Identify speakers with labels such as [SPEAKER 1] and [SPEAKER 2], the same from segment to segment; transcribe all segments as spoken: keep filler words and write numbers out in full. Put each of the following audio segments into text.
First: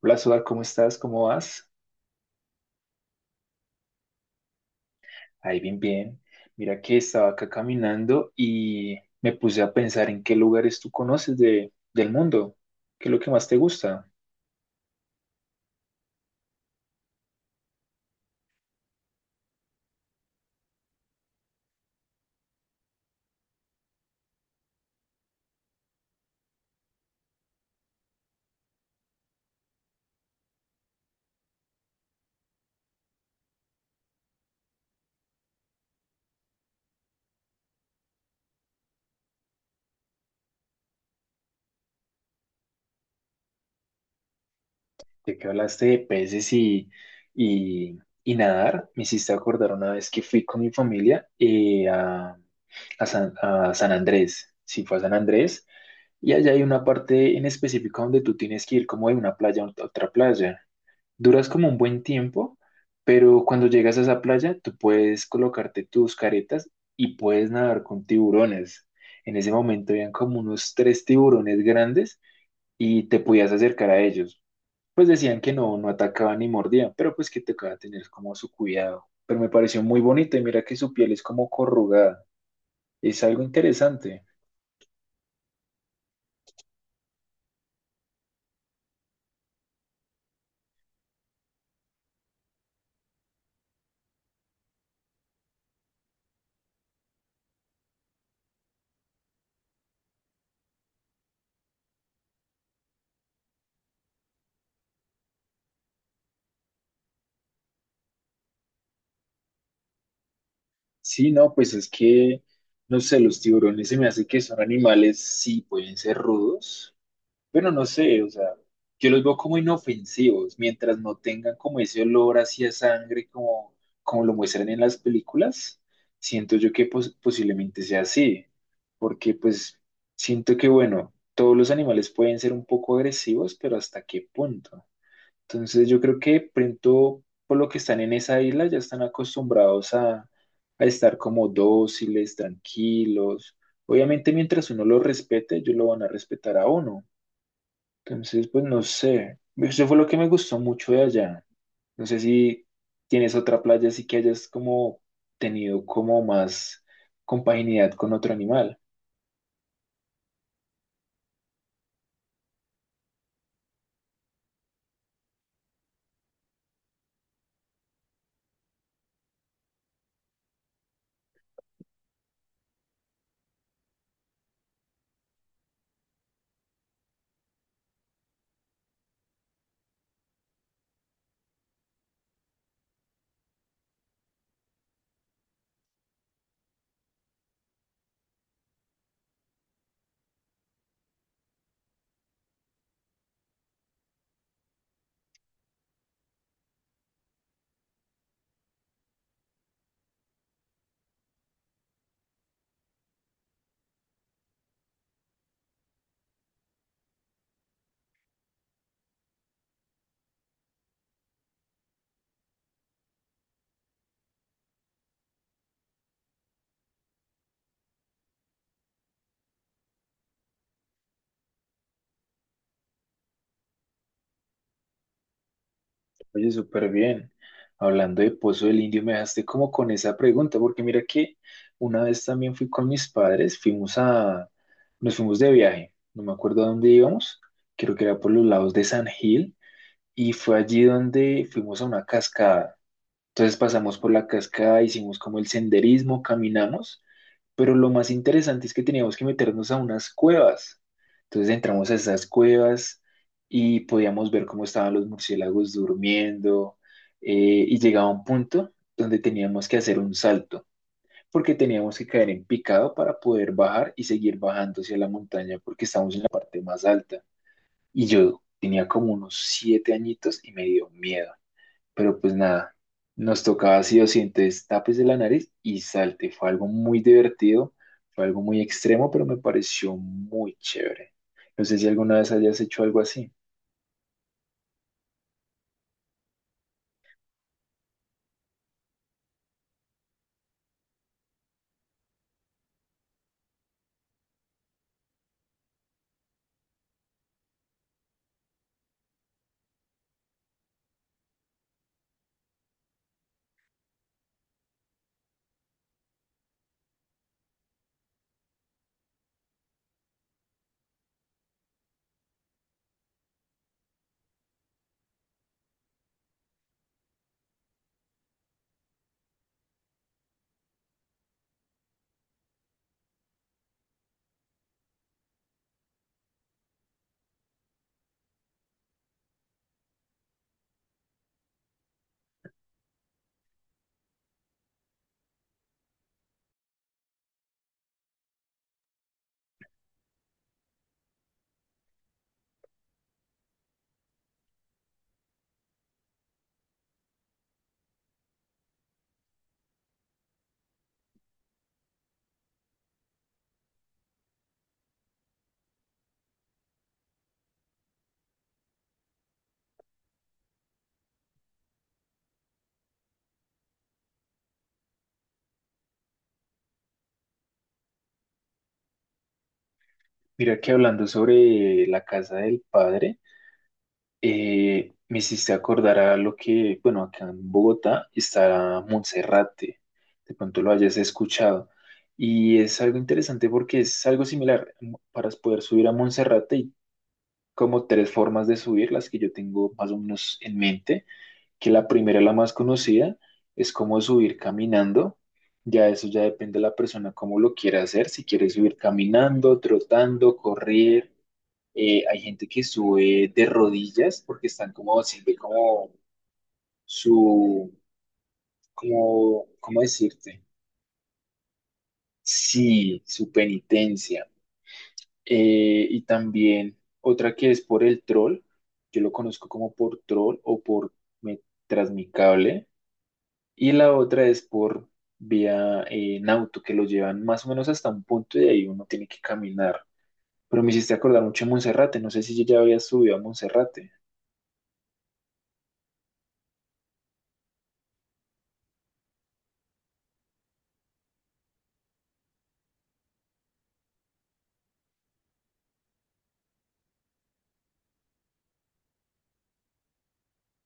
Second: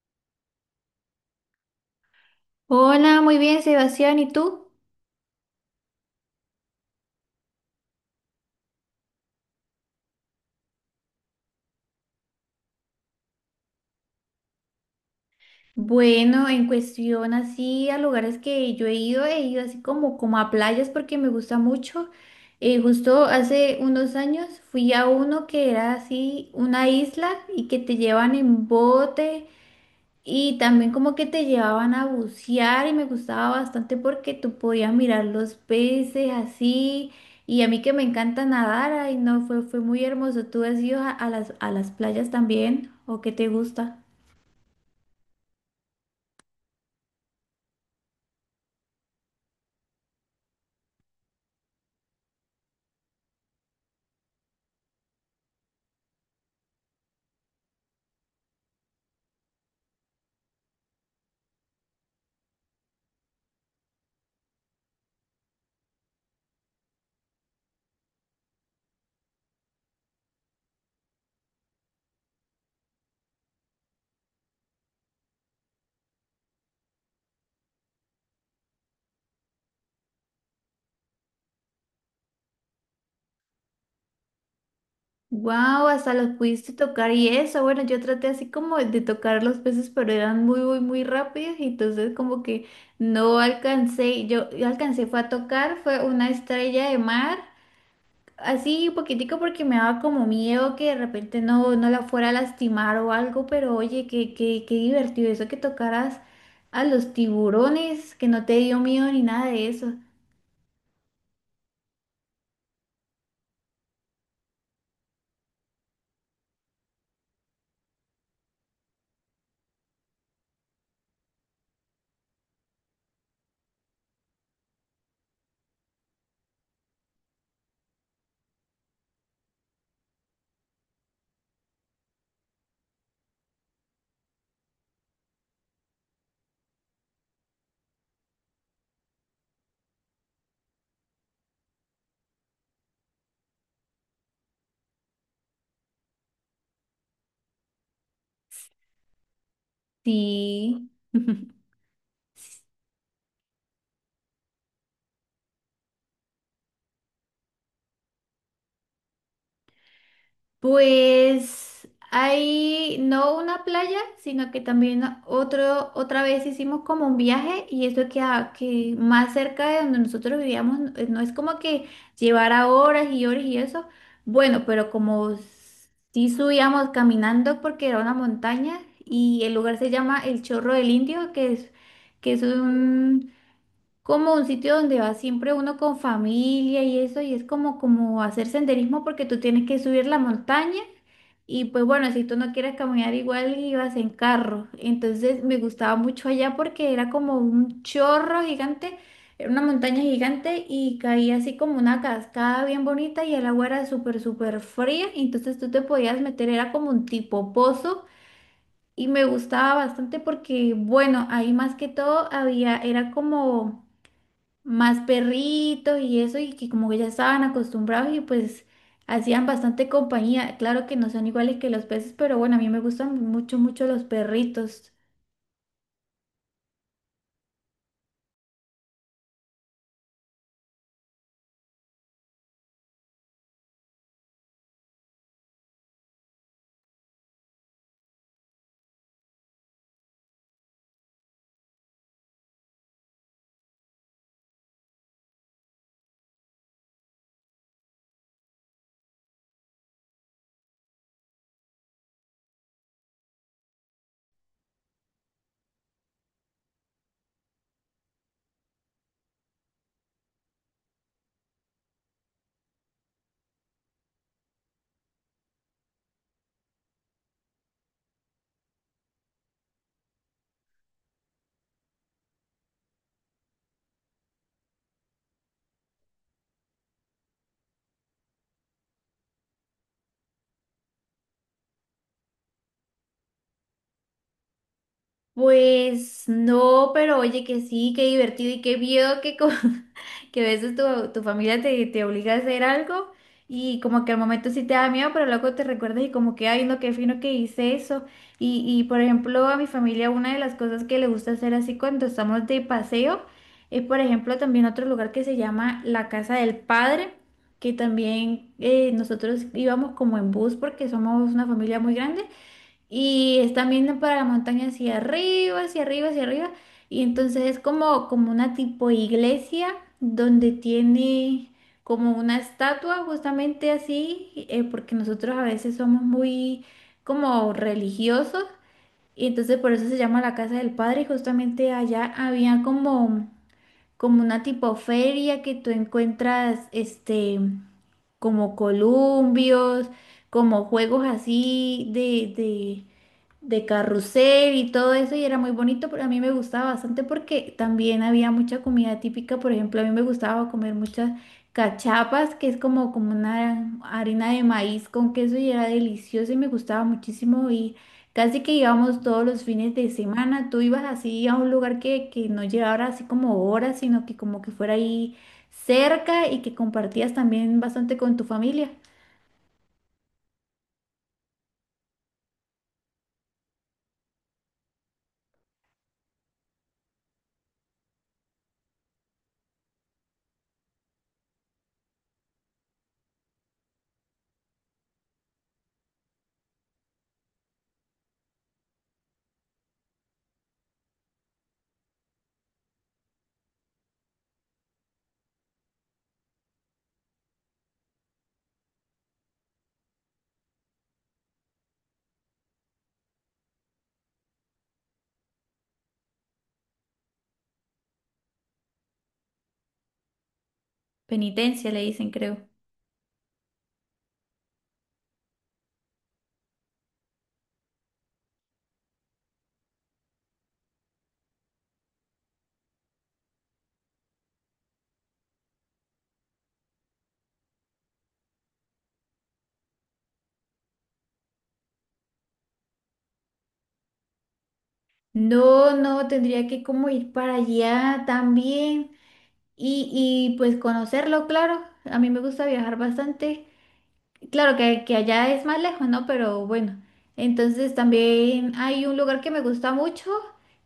[SPEAKER 1] Hola, Suar, ¿cómo estás? ¿Cómo vas?
[SPEAKER 2] Hola, muy bien, Sebastián, ¿y tú?
[SPEAKER 1] Ahí bien, bien. Mira que estaba acá caminando y me puse a pensar en qué lugares tú conoces de, del mundo. ¿Qué es lo que más te gusta?
[SPEAKER 2] Bueno, en cuestión así a lugares que yo he ido, he ido así como, como a playas porque me gusta mucho. Eh, justo hace unos años fui a uno que era así una isla y que te llevan en bote. Y también como que te llevaban a bucear y me gustaba bastante porque tú podías mirar los peces así. Y a mí que me encanta nadar, ay no, fue, fue muy hermoso. ¿Tú has ido a, a las, a las playas también? ¿O qué te gusta?
[SPEAKER 1] De que hablaste de peces y, y, y nadar. Me hiciste acordar una vez que fui con mi familia eh, a, a San, a San Andrés. Sí, fue a San Andrés. Y allá hay una parte en específico donde tú tienes que ir como de una playa a otra playa. Duras como un buen tiempo, pero cuando llegas a esa playa, tú puedes colocarte tus caretas y puedes nadar con tiburones. En ese momento habían como unos tres tiburones grandes y te podías acercar a ellos. Pues decían que no, no atacaban ni mordían, pero pues que tocaba tener como su cuidado. Pero me pareció muy bonito y mira que su piel es como corrugada. Es algo interesante.
[SPEAKER 2] Wow, hasta los pudiste tocar y eso. Bueno, yo traté así como de tocar los peces, pero eran muy, muy, muy rápidos y entonces como que no alcancé. Yo yo alcancé fue a tocar, fue una estrella de mar. Así un poquitico porque me daba como miedo que de repente no, no la fuera a lastimar o algo, pero oye, qué, qué, qué divertido eso que tocaras a los tiburones, que no te dio miedo ni nada de eso.
[SPEAKER 1] Sí, no, pues es que, no sé, los tiburones se me hace que son animales, sí, pueden ser rudos. Bueno, no sé, o sea, yo los veo como inofensivos, mientras no tengan como ese olor hacia sangre como, como lo muestran en las películas, siento yo que pos- posiblemente sea así, porque pues siento que, bueno, todos los animales pueden ser un poco agresivos, pero ¿hasta qué punto? Entonces yo creo que pronto, por lo que están en esa isla, ya están acostumbrados a, a estar como dóciles, tranquilos. Obviamente mientras uno los respete, ellos lo van a respetar a uno, entonces, pues no sé. Eso fue lo que me gustó
[SPEAKER 2] Sí.
[SPEAKER 1] mucho de allá. No sé si tienes otra playa así que hayas como tenido como más compaginidad con otro animal.
[SPEAKER 2] Pues hay no una playa, sino que también otro, otra vez hicimos como un viaje y eso que, a- que más cerca de donde nosotros vivíamos, no no es como que llevara horas y horas y eso. Bueno, pero como sí subíamos caminando porque era una montaña y el lugar se llama El Chorro del Indio, que es, que es un, como un sitio donde va siempre uno con familia y eso, y es como, como hacer senderismo porque tú tienes que subir la montaña. Y pues bueno, si tú no quieres caminar igual, ibas en carro. Entonces me gustaba mucho allá porque era como un chorro gigante, era una montaña gigante y caía así como una cascada bien bonita y el agua era súper, súper fría. y Entonces tú te podías meter, era como un tipo pozo y me gustaba bastante porque, bueno, ahí más que todo había, era como más perritos y eso, y que como que ya estaban acostumbrados y pues hacían bastante compañía. Claro que no son iguales que los peces, pero bueno, a mí me gustan mucho, mucho los perritos.
[SPEAKER 1] Oye, súper bien. Hablando de Pozo del Indio, me dejaste como con esa pregunta, porque mira que una vez también fui con mis padres, fuimos a, nos fuimos de viaje, no me acuerdo a dónde íbamos, creo que era por los lados de San Gil, y fue allí donde fuimos a una cascada. Entonces pasamos por la cascada, hicimos como el senderismo, caminamos, pero lo más interesante es que teníamos que meternos a unas cuevas. Entonces entramos a esas cuevas y podíamos ver cómo estaban los murciélagos durmiendo. Eh, y llegaba un punto donde teníamos que hacer un salto, porque teníamos que caer en picado para poder bajar y seguir bajando hacia la montaña porque estamos en la parte más alta. Y yo tenía como unos siete añitos y me dio miedo. Pero pues nada, nos tocaba así o sí, entonces tápese la nariz y salte. Fue algo muy divertido, fue algo muy extremo, pero me pareció muy chévere. No sé si alguna vez hayas hecho algo así.
[SPEAKER 2] Pues no, pero oye que sí, qué divertido y qué miedo que, co- que a veces tu, tu familia te, te obliga a hacer algo y como que al momento sí te da miedo, pero luego te recuerdas y como que, ay, no, qué fino que hice eso. Y, y por ejemplo, a mi familia una de las cosas que le gusta hacer así cuando estamos de paseo es, por ejemplo, también otro lugar que se llama la Casa del Padre, que también eh, nosotros íbamos como en bus porque somos una familia muy grande. Y están viendo para la montaña hacia arriba, hacia arriba, hacia arriba. Y entonces es como, como una tipo iglesia donde tiene como una estatua justamente así, eh, porque nosotros a veces somos muy como religiosos. Y entonces por eso se llama la Casa del Padre. Y justamente allá había como como una tipo feria que tú encuentras, este, como columpios, como juegos así de, de, de carrusel y todo eso, y era muy bonito, pero a mí me gustaba bastante porque también había mucha comida típica, por ejemplo, a mí me gustaba comer muchas cachapas, que es como, como una harina de maíz con queso y era delicioso y me gustaba muchísimo y casi que íbamos todos los fines de semana, tú ibas así a un lugar que, que no llevara así como horas, sino que como que fuera ahí cerca y que compartías también bastante con tu familia.
[SPEAKER 1] Mira que hablando sobre la casa del padre, eh, me hiciste acordar a lo que, bueno, acá en Bogotá está Monserrate, de pronto lo hayas escuchado. Y es algo interesante porque es algo similar. Para poder subir a Monserrate y como tres formas de subir, las que yo tengo más o menos en mente, que la primera, la más conocida, es como subir caminando. Ya eso ya depende de la persona cómo lo quiera hacer, si quiere subir caminando, trotando, correr. Eh, hay gente que sube de rodillas porque están como, sirve como su, como, ¿cómo decirte?
[SPEAKER 2] Penitencia le dicen, creo.
[SPEAKER 1] Sí, su penitencia. Eh, y también otra que es por el troll, yo lo conozco como por troll o por me- tras mi cable, y la otra es por vía eh, en auto, que lo llevan más o menos hasta un punto y de ahí uno tiene que caminar. Pero me hiciste acordar mucho de Monserrate, no sé si ya había subido a Monserrate.
[SPEAKER 2] No, no, tendría que como ir para allá también y, y pues conocerlo, claro. A mí me gusta viajar bastante. Claro que, que allá es más lejos, ¿no? Pero bueno, entonces también hay un lugar que me gusta mucho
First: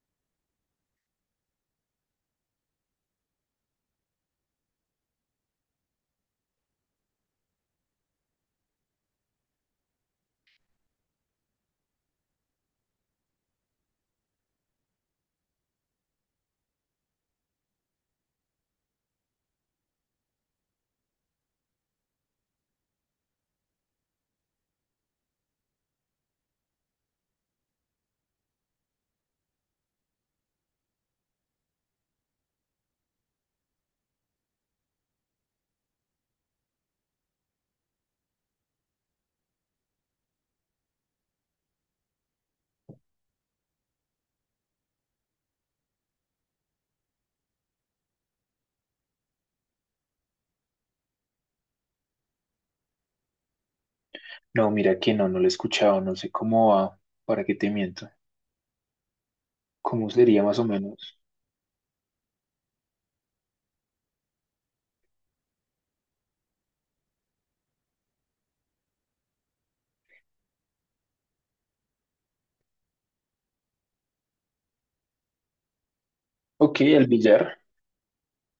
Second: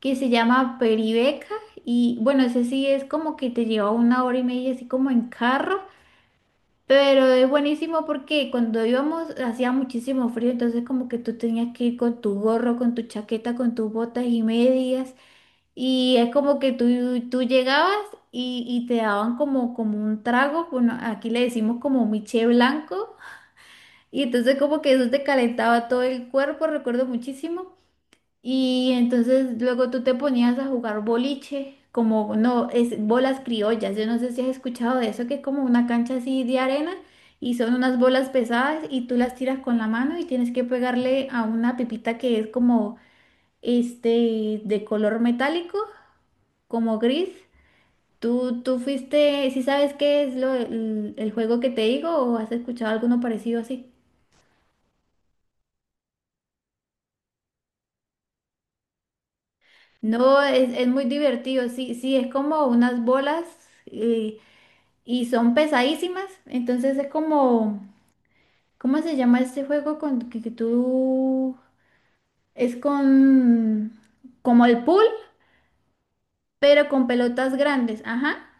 [SPEAKER 2] que se llama Peribeca y bueno, ese sí es como que te lleva una hora y media así como en carro, pero es buenísimo porque cuando íbamos hacía muchísimo frío, entonces como que tú tenías que ir con tu gorro, con tu chaqueta, con tus botas y medias y es como que tú, tú llegabas y, y te daban como, como un trago, bueno, aquí le decimos como miche blanco. Y entonces como que eso te calentaba todo el cuerpo, recuerdo muchísimo. Y entonces luego tú te ponías a jugar boliche, como no, es bolas criollas. Yo no sé si has escuchado de eso, que es como una cancha así de arena y son unas bolas pesadas y tú las tiras con la mano y tienes que pegarle a una pipita que es como este de color metálico, como gris. ¿Tú, tú fuiste, si sabes qué es lo, el el juego que te digo o has escuchado alguno parecido así?
[SPEAKER 1] No, mira que no, no lo he escuchado, no sé cómo va, para qué te miento, cómo sería
[SPEAKER 2] No,
[SPEAKER 1] más o
[SPEAKER 2] es, es muy
[SPEAKER 1] menos.
[SPEAKER 2] divertido, sí, sí, es como unas bolas eh, y son pesadísimas, entonces es como, ¿cómo se llama este juego con que, que tú es con como el pool,
[SPEAKER 1] Ok,
[SPEAKER 2] pero
[SPEAKER 1] el
[SPEAKER 2] con pelotas
[SPEAKER 1] billar.
[SPEAKER 2] grandes, ajá.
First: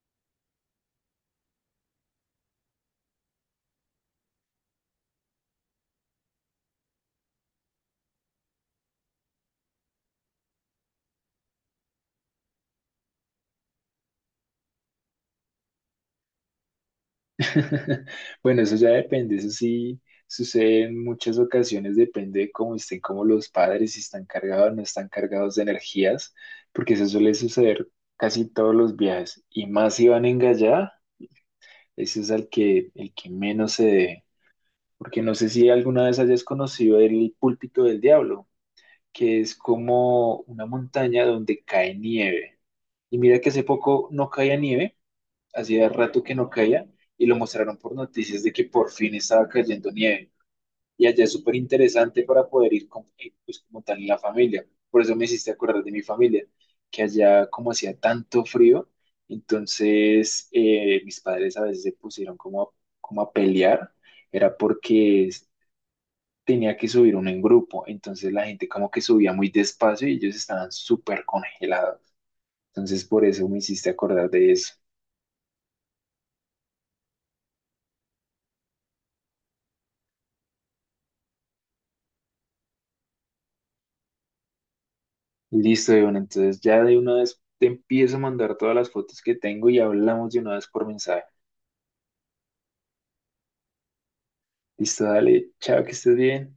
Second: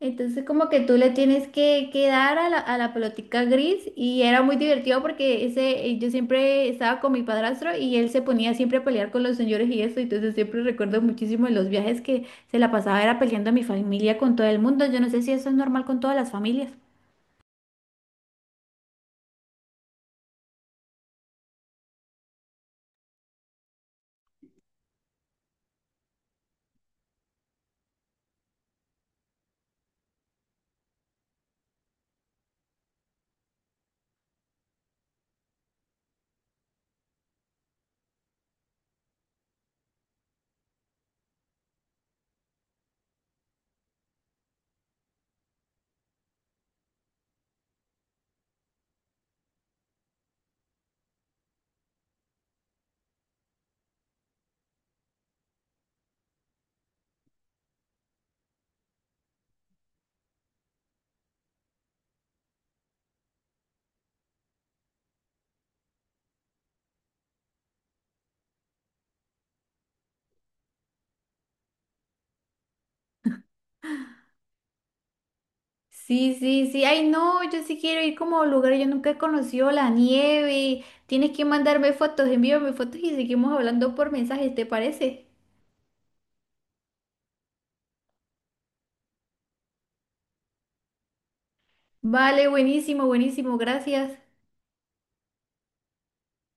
[SPEAKER 2] Entonces como que tú le tienes que, que dar a la, a la pelotica gris y era muy divertido porque ese, eh, yo siempre estaba con mi padrastro y él se ponía siempre a pelear con los señores y eso, entonces siempre recuerdo muchísimo de los viajes que se la pasaba era peleando a mi familia con todo el mundo. Yo no sé si eso es normal con todas las familias.
[SPEAKER 1] Bueno, eso ya depende, eso sí sucede en muchas ocasiones, depende de cómo estén como los padres, si están cargados o no están cargados de energías, porque eso suele suceder casi todos los viajes, y más si van en gallada, ese es al que, el que menos se debe, porque no sé si alguna vez hayas conocido el púlpito del diablo, que es como una montaña donde cae nieve, y mira que hace poco no caía nieve, hacía rato que no caía y lo mostraron por noticias de que por fin estaba cayendo nieve. Y allá es súper interesante para poder ir con- eh, pues, como tal en la familia. Por eso me hiciste acordar de mi familia, que allá como hacía tanto frío, entonces eh, mis padres a veces se pusieron como a, como a pelear, era porque es- tenía que subir uno en grupo, entonces la gente como que subía muy despacio y ellos estaban súper congelados. Entonces por eso me hiciste acordar de eso.
[SPEAKER 2] Sí, sí, sí. Ay, no, yo sí quiero ir como a lugares. Yo nunca he conocido la nieve. Tienes que mandarme fotos, envíame fotos y seguimos hablando por mensajes, ¿te parece?
[SPEAKER 1] Listo, Iván. Entonces ya de una vez te empiezo a mandar todas las fotos que tengo y hablamos de una vez por mensaje.
[SPEAKER 2] Vale, buenísimo, buenísimo, gracias.
[SPEAKER 1] Listo, dale. Chao, que estés bien.